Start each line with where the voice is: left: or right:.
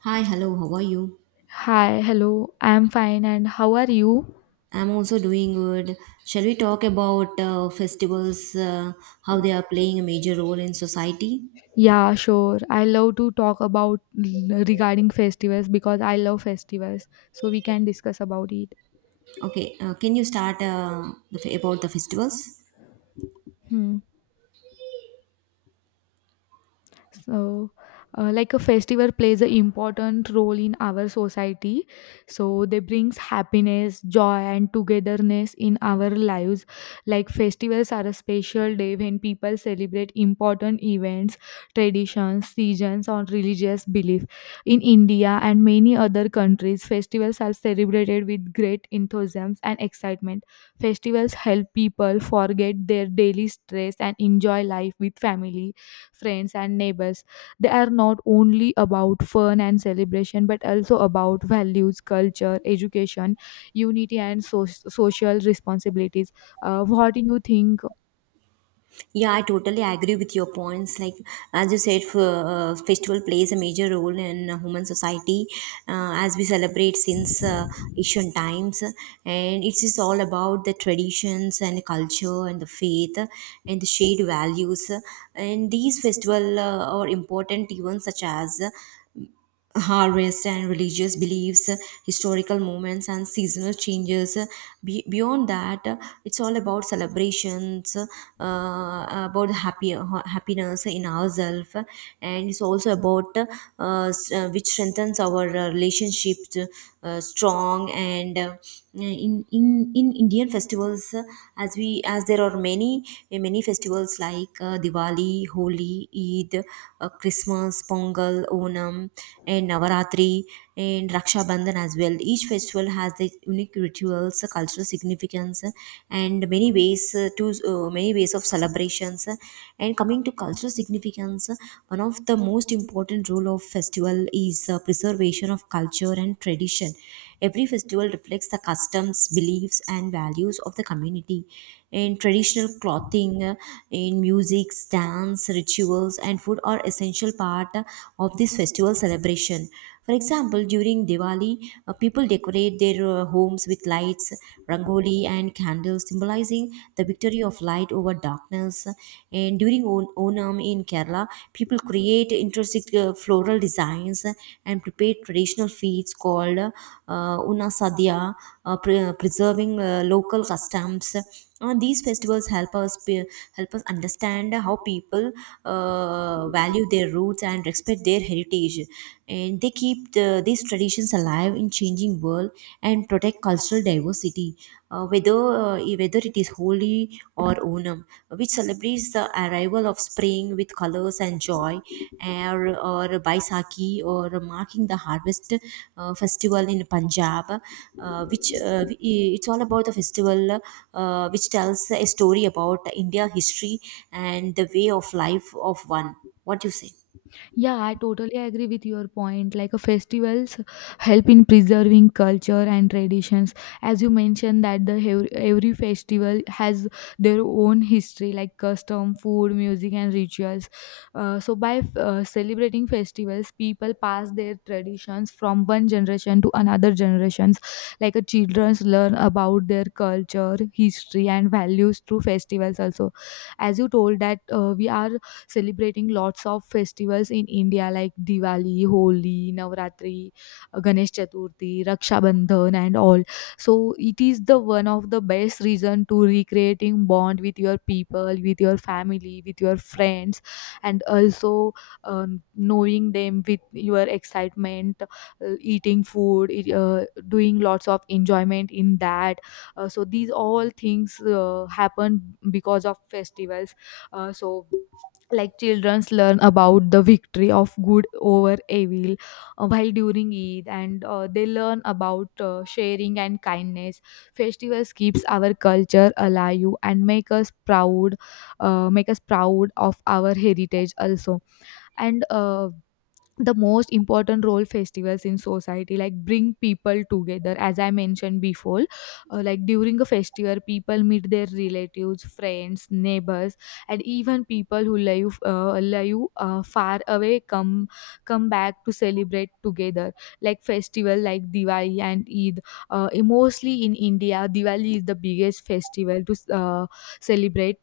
right: Hi, hello, how are you?
left: Hi, hello. I'm fine and how are you?
right: I'm also doing good. Shall we talk about festivals, how they are playing a major role in society?
left: Yeah, sure. I love to talk about regarding festivals because I love festivals. So we can discuss about it.
right: Okay, can you start about the festivals?
left: Hmm. So like a festival plays an important role in our society. So they brings happiness, joy, and togetherness in our lives. Like festivals are a special day when people celebrate important events, traditions, seasons, or religious belief. In india and many other countries, festivals are celebrated with great enthusiasm and excitement. Festivals help people forget their daily stress and enjoy life with family, friends, and neighbors. They are not only about fun and celebration, but also about values, culture, education, unity, and social responsibilities. What do you think?
right: Yeah, I totally agree with your points. Like as you said, festival plays a major role in human society as we celebrate since ancient times, and it is all about the traditions and culture and the faith and the shared values. And these festival are important even such as harvest and religious beliefs, historical moments, and seasonal changes. Beyond that, it's all about celebrations, about happiness in ourselves, and it's also about which strengthens our relationships strong. And in in in Indian festivals, as we as there are many many festivals like Diwali, Holi, Eid, Christmas, Pongal, Onam and Navaratri and Raksha Bandhan as well. Each festival has their unique rituals, cultural significance, and many ways of celebrations. And coming to cultural significance, one of the most important role of festival is preservation of culture and tradition. Every festival reflects the customs, beliefs, and values of the community. In traditional clothing, in music, dance, rituals, and food are essential part of this festival celebration. For example, during Diwali, people decorate their homes with lights, rangoli, and candles, symbolizing the victory of light over darkness. And during Onam, in Kerala, people create interesting floral designs and prepare traditional feasts called Una Sadhya, preserving local customs. These festivals help us understand how people value their roots and respect their heritage, and they keep the, these traditions alive in changing world and protect cultural diversity, whether it is Holi or Onam, which celebrates the arrival of spring with colors and joy, or Baisakhi or marking the harvest festival in Punjab, it's all about the festival which tells a story about India history and the way of life of one. What do you say?
left: Yeah, I totally agree with your point. Like, festivals help in preserving culture and traditions. As you mentioned that every festival has their own history, like custom, food, music, and rituals. So by celebrating festivals, people pass their traditions from one generation to another generations. Like, children learn about their culture, history, and values through festivals. Also, as you told that we are celebrating lots of festivals in India like Diwali, Holi, Navratri, Ganesh Chaturthi, Raksha Bandhan, and all. So it is the one of the best reason to recreating bond with your people, with your family, with your friends, and also, knowing them with your excitement, eating food, doing lots of enjoyment in that. So these all things happen because of festivals. So, like, childrens learn about the victory of good over evil while during Eid, and they learn about sharing and kindness. Festivals keeps our culture alive and make us proud of our heritage also. And the most important role festivals in society, like, bring people together as I mentioned before. Like during a festival, people meet their relatives, friends, neighbors, and even people who live far away come back to celebrate together. Like festival like Diwali and Eid, mostly in India, Diwali is the biggest festival to celebrate.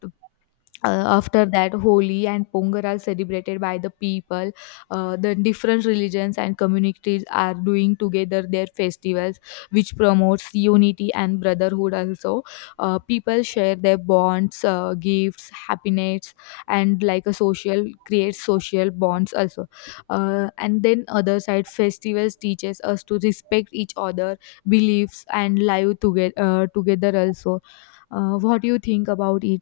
left: After that, Holi and Pongal are celebrated by the people. The different religions and communities are doing together their festivals, which promotes unity and brotherhood also. People share their bonds, gifts, happiness, and like a social creates social bonds also. And then other side, festivals teaches us to respect each other beliefs and live together, together also. What do you think about it?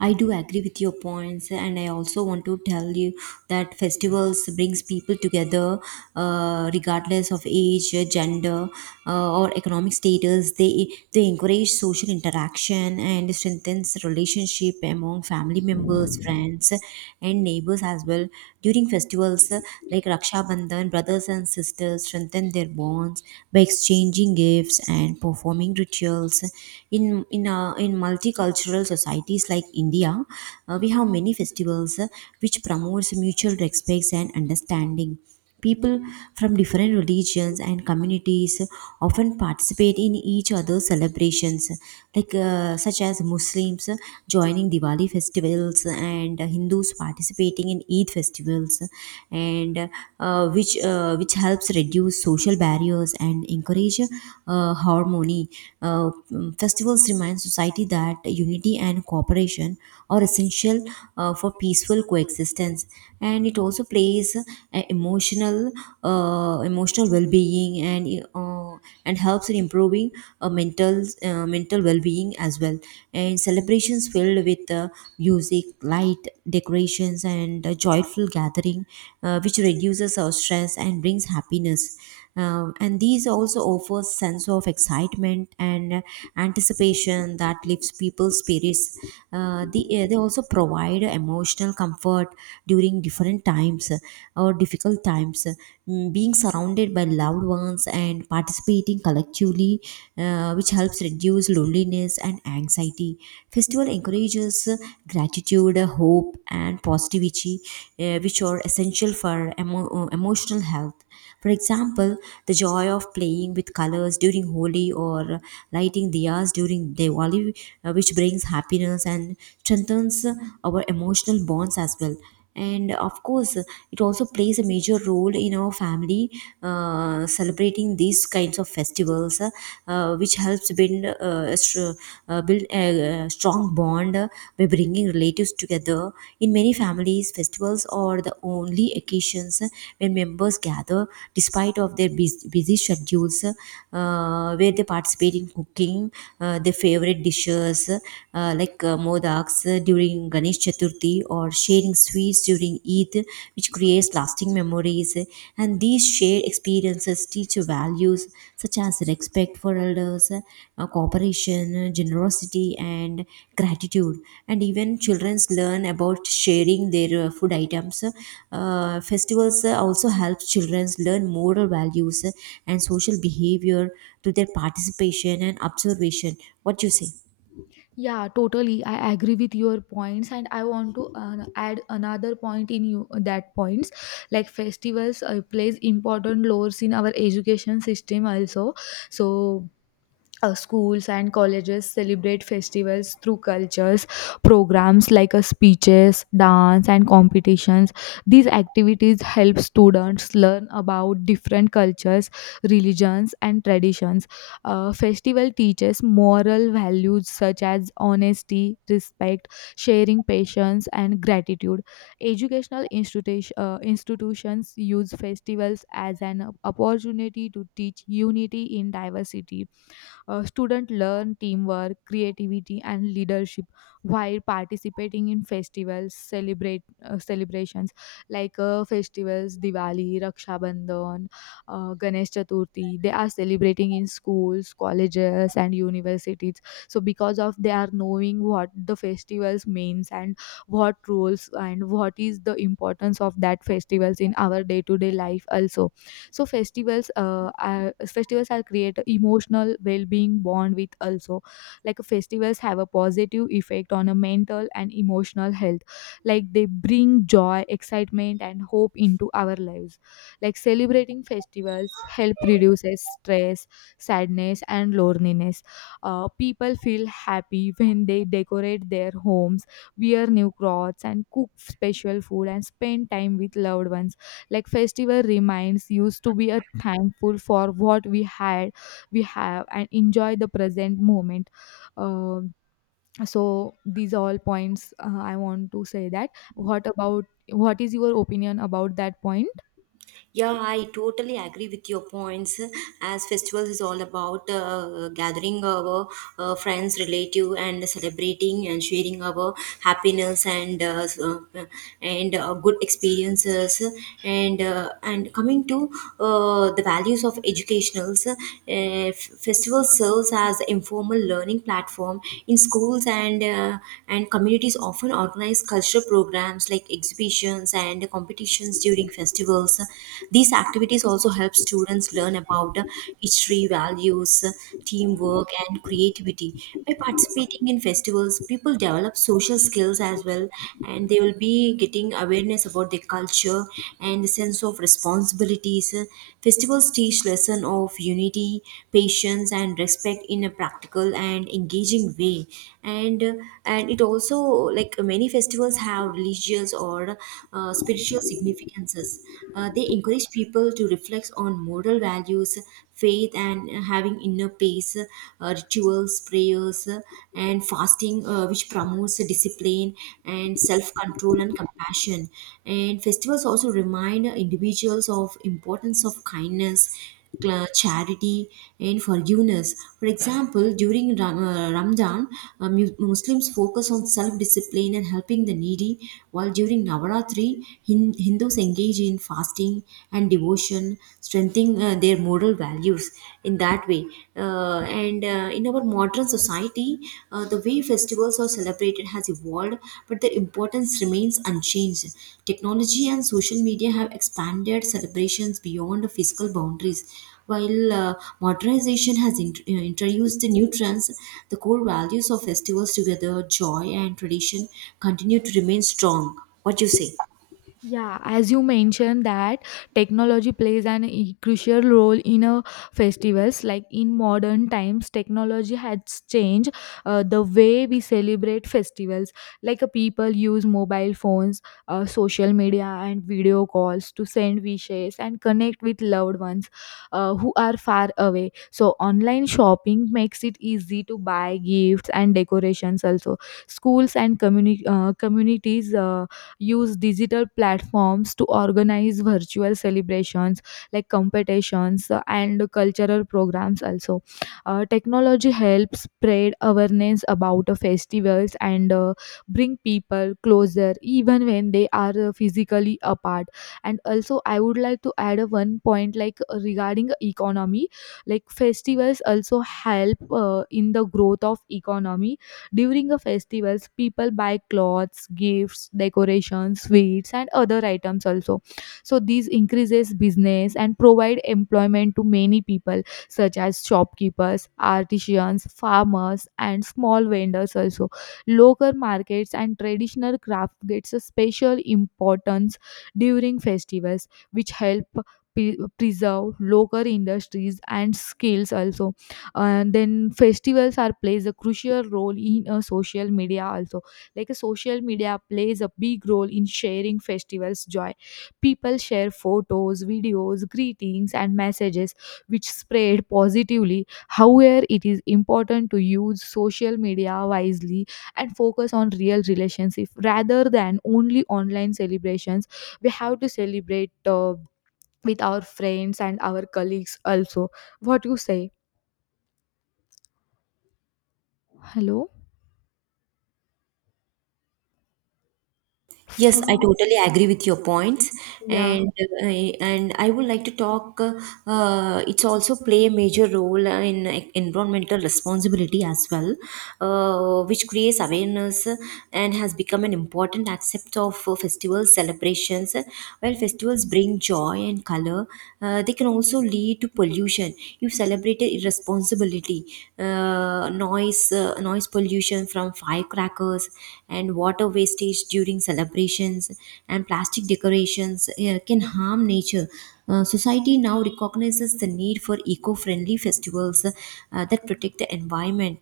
right: I do agree with your points, and I also want to tell you that festivals brings people together, regardless of age, gender, or economic status. They encourage social interaction and strengthens relationship among family members, friends, and neighbors as well. During festivals like Raksha Bandhan, brothers and sisters strengthen their bonds by exchanging gifts and performing rituals. In multicultural societies countries like India, we have many festivals which promotes mutual respects and understanding. People from different religions and communities often participate in each other's celebrations, such as Muslims joining Diwali festivals and Hindus participating in Eid festivals, and which helps reduce social barriers and encourage harmony. Festivals remind society that unity and cooperation are essential for peaceful coexistence, and it also plays emotional well-being, and helps in improving mental well-being as well, and celebrations filled with music, light, decorations and a joyful gathering, which reduces our stress and brings happiness. And these also offer sense of excitement and anticipation that lifts people's spirits. They also provide emotional comfort during different times or difficult times. Being surrounded by loved ones and participating collectively, which helps reduce loneliness and anxiety. Festival encourages gratitude, hope, and positivity, which are essential for emotional health. For example, the joy of playing with colors during Holi or lighting diyas during Diwali, which brings happiness and strengthens our emotional bonds as well, and of course it also plays a major role in our family, celebrating these kinds of festivals which helps build a str- build a, strong bond by bringing relatives together. In many families festivals are the only occasions when members gather despite of their busy schedules, where they participate in cooking their favorite dishes, modaks during Ganesh Chaturthi or sharing sweets during Eid, which creates lasting memories. And these shared experiences teach values such as respect for elders, cooperation, generosity, and gratitude. And even children learn about sharing their food items. Festivals also help children learn moral values and social behavior through their participation and observation. What do you say?
left: Yeah, totally. I agree with your points, and I want to add another point in you that points. Like, festivals plays important roles in our education system also. So, schools and colleges celebrate festivals through cultures programs like, speeches, dance, and competitions. These activities help students learn about different cultures, religions, and traditions. Festival teaches moral values such as honesty, respect, sharing, patience, and gratitude. Educational institutions use festivals as an opportunity to teach unity in diversity. Students learn teamwork, creativity, and leadership while participating in festivals, celebrate celebrations like, festivals Diwali, Raksha Bandhan, Ganesh Chaturthi. They are celebrating in schools, colleges, and universities. So, because of they are knowing what the festivals means and what rules and what is the importance of that festivals in our day to day life also. So festivals are create emotional well-being bond with also. Like festivals have a positive effect on a mental and emotional health. Like they bring joy, excitement, and hope into our lives. Like celebrating festivals help reduces stress, sadness, and loneliness. People feel happy when they decorate their homes, wear new clothes, and cook special food, and spend time with loved ones. Like festival reminds used to be a thankful for what we had we have and enjoy the present moment. Um so these all points, I want to say that what is your opinion about that point?
right: Yeah, I totally agree with your points. As festivals is all about gathering our friends, relative, and celebrating and sharing our happiness and good experiences. And coming to the values of educationals, festival serves as informal learning platform in schools and communities. Often organize cultural programs like exhibitions and competitions during festivals. These activities also help students learn about history, values, teamwork, and creativity. By participating in festivals, people develop social skills as well, and they will be getting awareness about their culture and the sense of responsibilities. Festivals teach lesson of unity, patience, and respect in a practical and engaging way. And uh, and it also, like many festivals have religious or spiritual significance experiences. They encourage people to reflect on moral values, faith, and having inner peace, rituals, prayers, and fasting, which promotes discipline and self control and compassion. And festivals also remind individuals of importance of kindness, charity, and forgiveness. For example, during Ramadan, Muslims focus on self discipline and helping the needy, while during Navaratri, Hindus engage in fasting and devotion, strengthening their moral values in that way. And in our modern society, the way festivals are celebrated has evolved, but their importance remains unchanged. Technology and social media have expanded celebrations beyond physical boundaries. While modernization has introduced the new trends, the core values of festivals together, joy and tradition, continue to remain strong. What do you say?
left: Yeah, as you mentioned that technology plays an crucial role in a festivals. Like in modern times, technology has changed the way we celebrate festivals. Like, people use mobile phones, social media, and video calls to send wishes and connect with loved ones who are far away. So online shopping makes it easy to buy gifts and decorations. Also, schools and communities, use digital platforms to organize virtual celebrations like competitions and cultural programs also. Technology helps spread awareness about festivals and bring people closer even when they are physically apart. And also I would like to add a one point, like, regarding economy. Like festivals also help in the growth of economy. During the festivals, people buy clothes, gifts, decorations, sweets, and other items also. So these increases business and provide employment to many people, such as shopkeepers, artisans, farmers, and small vendors also. Local markets and traditional craft gets a special importance during festivals, which help preserve local industries and skills also. And then festivals are plays a crucial role in social media also. Like a social media plays a big role in sharing festivals joy. People share photos, videos, greetings, and messages, which spread positively. However, it is important to use social media wisely and focus on real relationships rather than only online celebrations. We have to celebrate with our friends and our colleagues also. What you say? Hello?
right: Yes, I
left: Fuck.
right: totally agree with your points,
left: Yeah,
right: and and I would like to talk. It's also play a major role in environmental responsibility as well, which creates awareness and has become an important aspect of festival celebrations. While festivals bring joy and color, they can also lead to pollution if celebrated irresponsibility. Noise pollution from firecrackers and water wastage during celebrations and plastic decorations can harm nature. Society now recognizes the need for eco-friendly festivals that protect the environment.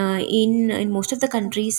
right: In most of the countries,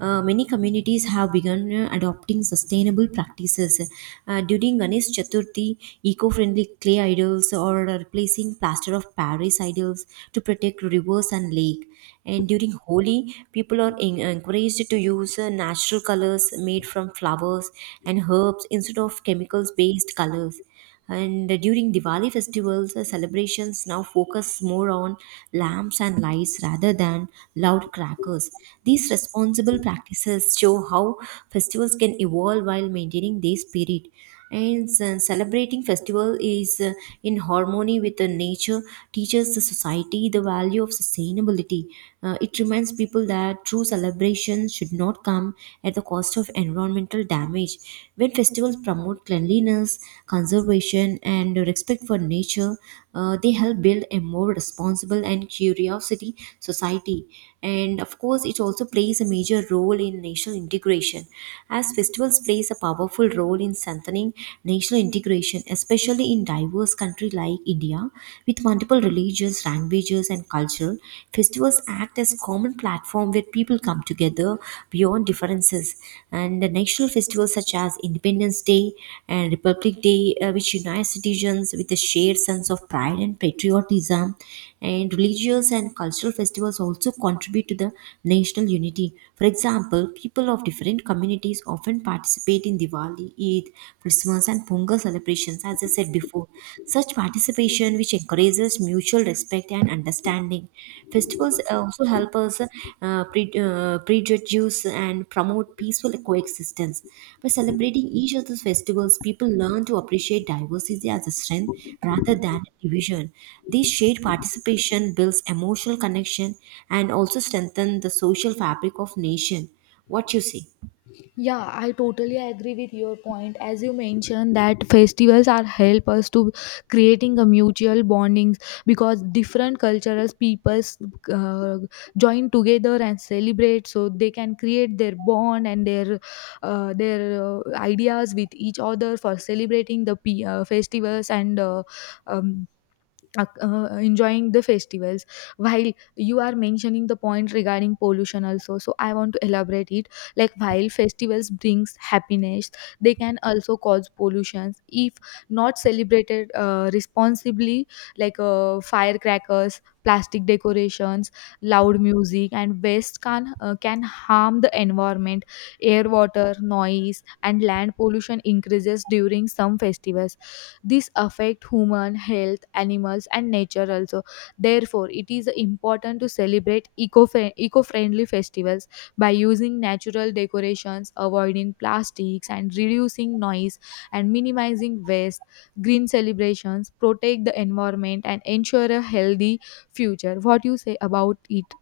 right: many communities have begun adopting sustainable practices. During Ganesh Chaturthi, eco-friendly clay idols or replacing plaster of Paris idols to protect rivers and lake. And during Holi, people are encouraged to use natural colors made from flowers and herbs instead of chemicals based colors. And during Diwali festivals, celebrations now focus more on lamps and lights rather than loud crackers. These responsible practices show how festivals can evolve while maintaining their spirit, and celebrating festival is in harmony with the nature teaches the society the value of sustainability. It reminds people that true celebration should not come at the cost of environmental damage. When festivals promote cleanliness, conservation and respect for nature, they help build a more responsible and curiosity society. And of course it also plays a major role in national integration, as festivals plays a powerful role in strengthening national integration, especially in diverse country like India. With multiple religions, languages, and culture, festivals act as common platform where people come together beyond differences. And the national festivals such as Independence Day and Republic Day, which unite citizens with a shared sense of pride and patriotism, and religious and cultural festivals also contribute to the national unity. For example, people of different communities often participate in Diwali, Eid, Christmas, and Pongal celebrations, as I said before. Such participation, which encourages mutual respect and understanding. Festivals also help us prejudice and promote peaceful coexistence. By celebrating each other's festivals, people learn to appreciate diversity as a strength rather than division. This shared participation builds emotional connection and also strengthens the social fabric of nation. What you say?
left: yeah, I totally agree with your point. As you mentioned, that festivals are help us to creating a mutual bondings, because different cultures, peoples uh, join together and celebrate, so they can create their bond and their ideas with each other for celebrating the festivals and um, enjoying the festivals. While you are mentioning the point regarding pollution also, so I want to elaborate it. Like, while festivals brings happiness, they can also cause pollutions if not celebrated responsibly. Like, firecrackers, plastic decorations, loud music, and waste can harm the environment. Air, water, noise, and land pollution increases during some festivals. This affect human health, animals, and nature also. Therefore, it is important to celebrate eco-friendly festivals by using natural decorations, avoiding plastics, and reducing noise and minimizing waste. Green celebrations protect the environment and ensure a healthy future. What do you say about it?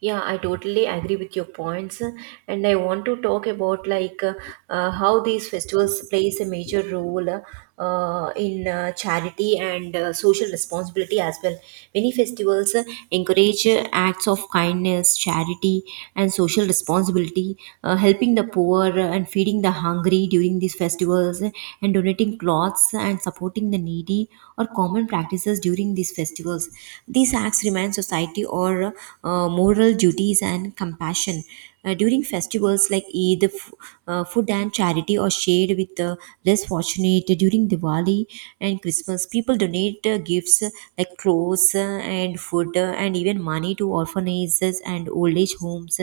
right: Yeah, I totally agree with your points, and I want to talk about how these festivals plays a major role in charity and social responsibility as well. Many festivals encourage acts of kindness, charity, and social responsibility, helping the poor and feeding the hungry during these festivals, and donating clothes and supporting the needy or common practices during these festivals. These acts remind society or for moral duties and compassion. During festivals like Eid, food and charity are shared with the less fortunate. During Diwali and Christmas, people donate gifts like clothes and food and even money to orphanages and old age homes.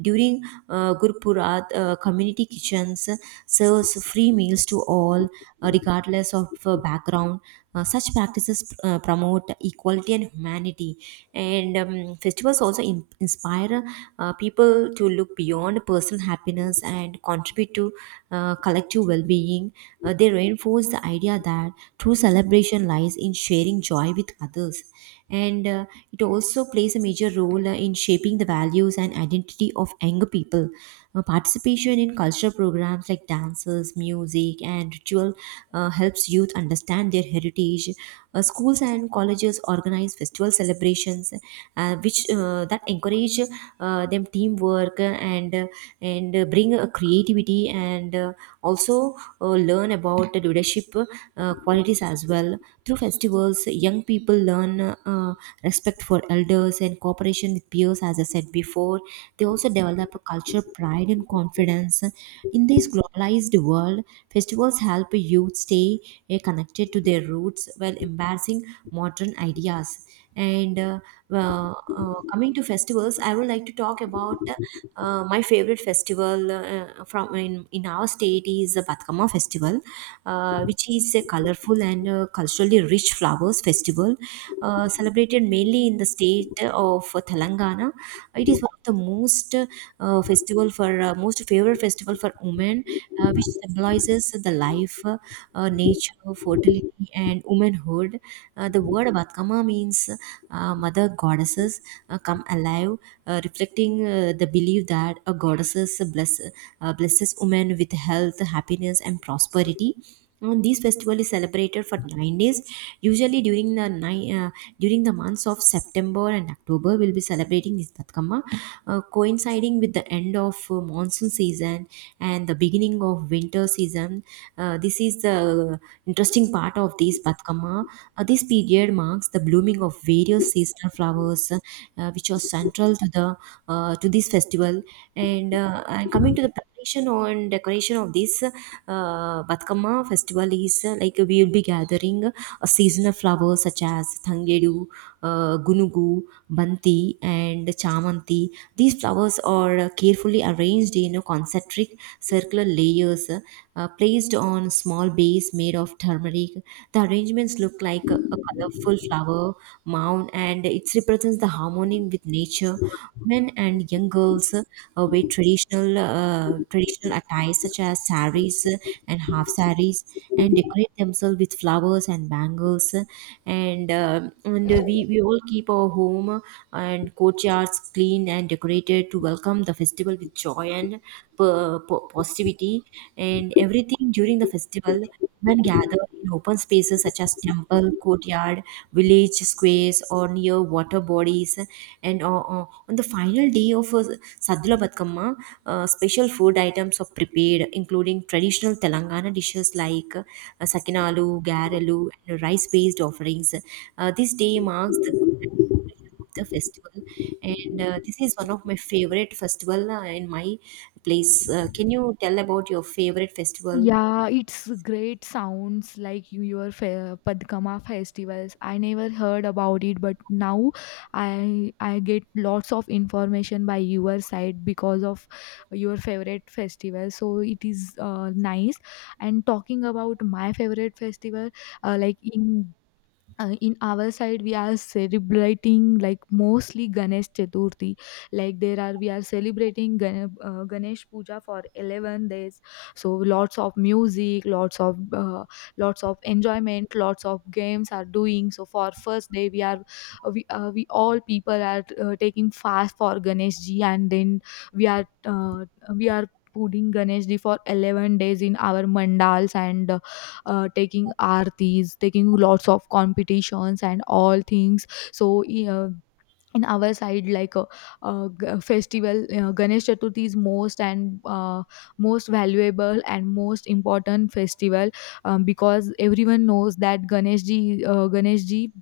right: During Gurpurat, community kitchens serves free meals to all, regardless of background. Such practices promote equality and humanity, and festivals also inspire people to look beyond personal happiness and contribute to collective well-being. They reinforce the idea that true celebration lies in sharing joy with others, and it also plays a major role in shaping the values and identity of younger people. Participation in cultural programs like dances, music, and ritual helps youth understand their heritage. Schools and colleges organize festival celebrations, which that encourage them teamwork and bring creativity and also learn about the leadership qualities as well. Through festivals, young people learn respect for elders and cooperation with peers, as I said before. They also develop a culture, pride, and confidence. In this globalized world, festivals help youth stay connected to their roots while embracing modern ideas. And uh, Coming to festivals, I would like to talk about my favorite festival in our state is the Batkama festival, which is a colorful and culturally rich flowers festival, celebrated mainly in the state of Telangana. It is one of the most favorite festival for women, which symbolizes the life, nature, fertility, and womanhood. The word Batkama means mother goddesses come alive, reflecting the belief that a blesses women with health, happiness, and prosperity. And this festival is celebrated for 9 days. Usually during the months of September and October, we'll be celebrating this Batkamma, coinciding with the end of monsoon season and the beginning of winter season. This is the interesting part of this Batkamma. This period marks the blooming of various seasonal flowers, which are central to this festival. And coming to the celebration on decoration of this Batkama festival is like we will be gathering a seasonal flowers such as Thangedu, Gunugu, Banti, and Chamanti. These flowers are carefully arranged in a concentric circular layers placed on small base made of turmeric. The arrangements look like a colorful flower mound and it represents the harmony with nature, Men and young girls wear traditional attires such as saris and half saris and decorate themselves with flowers and bangles. We all keep our home and courtyards clean and decorated to welcome the festival with joy and positivity and everything during the festival when gathered in open spaces such as temple, courtyard, village squares, or near water bodies, and on the final day of Saddula Batkama, special food items are prepared, including traditional Telangana dishes like sakinalu, garalu, and rice-based offerings. This day marks the of the festival and this is one of my favorite festival in my place. Can you tell about your favorite festival?
left: Yeah, it's great sounds like your Padkama festivals. I never heard about it, but now I get lots of information by your side because of your favorite festival. So it is nice. And talking about my favorite festival, like in our side we are celebrating like mostly Ganesh Chaturthi. Like there are we are celebrating Ganesh puja for 11 days. So lots of music, lots of enjoyment, lots of games are doing. So for first day we are we all people are taking fast for Ganesh Ji, and then we are uh, we are putting Ganesh Ji for 11 days in our mandals, and taking aartis, taking lots of competitions and all things. So, in our side, like a festival, Ganesh Chaturthi is most and most valuable and most important festival, because everyone knows that Ganesh ji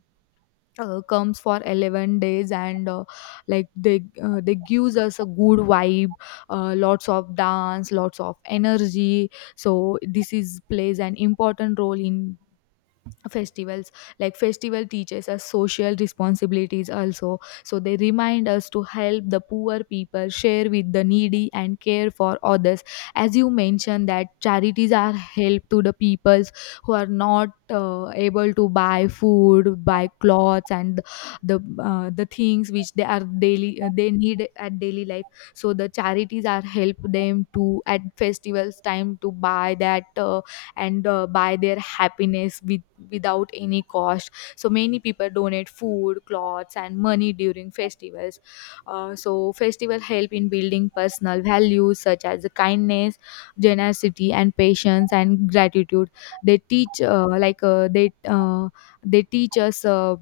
left: comes for 11 days, and like they gives us a good vibe. Lots of dance, lots of energy. So this is plays an important role in festivals. Like festival teaches us social responsibilities also. So they remind us to help the poor people, share with the needy, and care for others. As you mentioned that charities are help to the peoples who are not able to buy food, buy clothes, and the things which they are daily, they need at daily life. So the charities are help them to at festivals time to buy that, and buy their happiness without any cost. So many people donate food, clothes, and money during festivals. So festival help in building personal values such as kindness, generosity, and patience, and gratitude. They teach Like, they teach us, uh,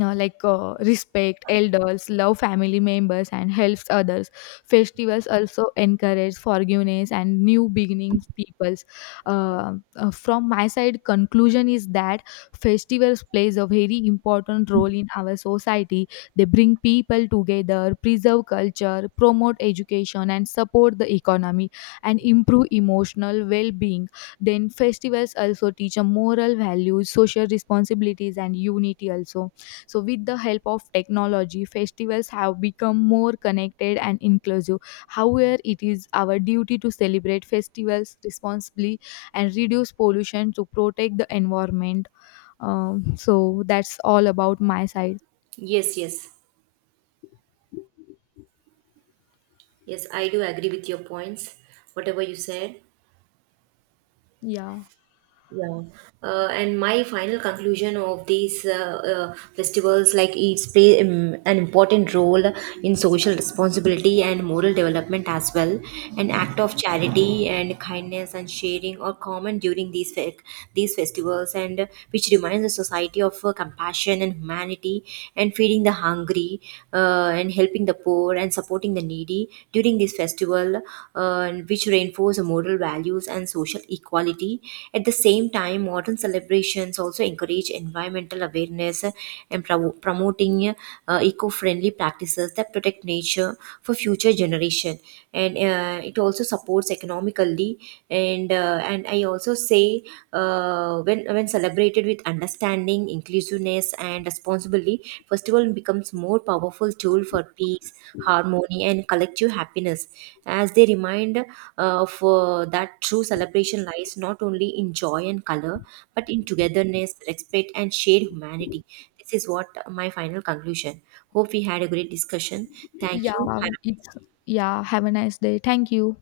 left: uh, like, respect elders, love family members, and helps others. Festivals also encourage forgiveness and new beginnings. Peoples. From my side, conclusion is that festivals plays a very important role in our society. They bring people together, preserve culture, promote education, and support the economy, and improve emotional well-being. Then festivals also teach a moral values, social responsibilities, and unity also. So, with the help of technology, festivals have become more connected and inclusive. However, it is our duty to celebrate festivals responsibly and reduce pollution to protect the environment. So, that's all about my side.
right: Yes, yes. Yes, I do agree with your points, whatever you said.
left: Yeah.
right: Yeah. And my final conclusion of these festivals, like it's play an important role in social responsibility and moral development as well. An act of charity and kindness and sharing are common during these festivals, and which reminds the society of compassion and humanity, and feeding the hungry, and helping the poor and supporting the needy during this festival, which reinforce moral values and social equality. At the same time, modern celebrations also encourage environmental awareness and promoting eco-friendly practices that protect nature for future generation and it also supports economically and I also say when celebrated with understanding inclusiveness and responsibility, festival becomes more powerful tool for peace, harmony and collective happiness, as they remind for that true celebration lies not only in joy and color but in togetherness, respect and shared humanity. This is what my final conclusion. Hope we had a great discussion. Thank
left: Yeah.
right: you. Have
left: It's, yeah. Have a nice day. Thank you.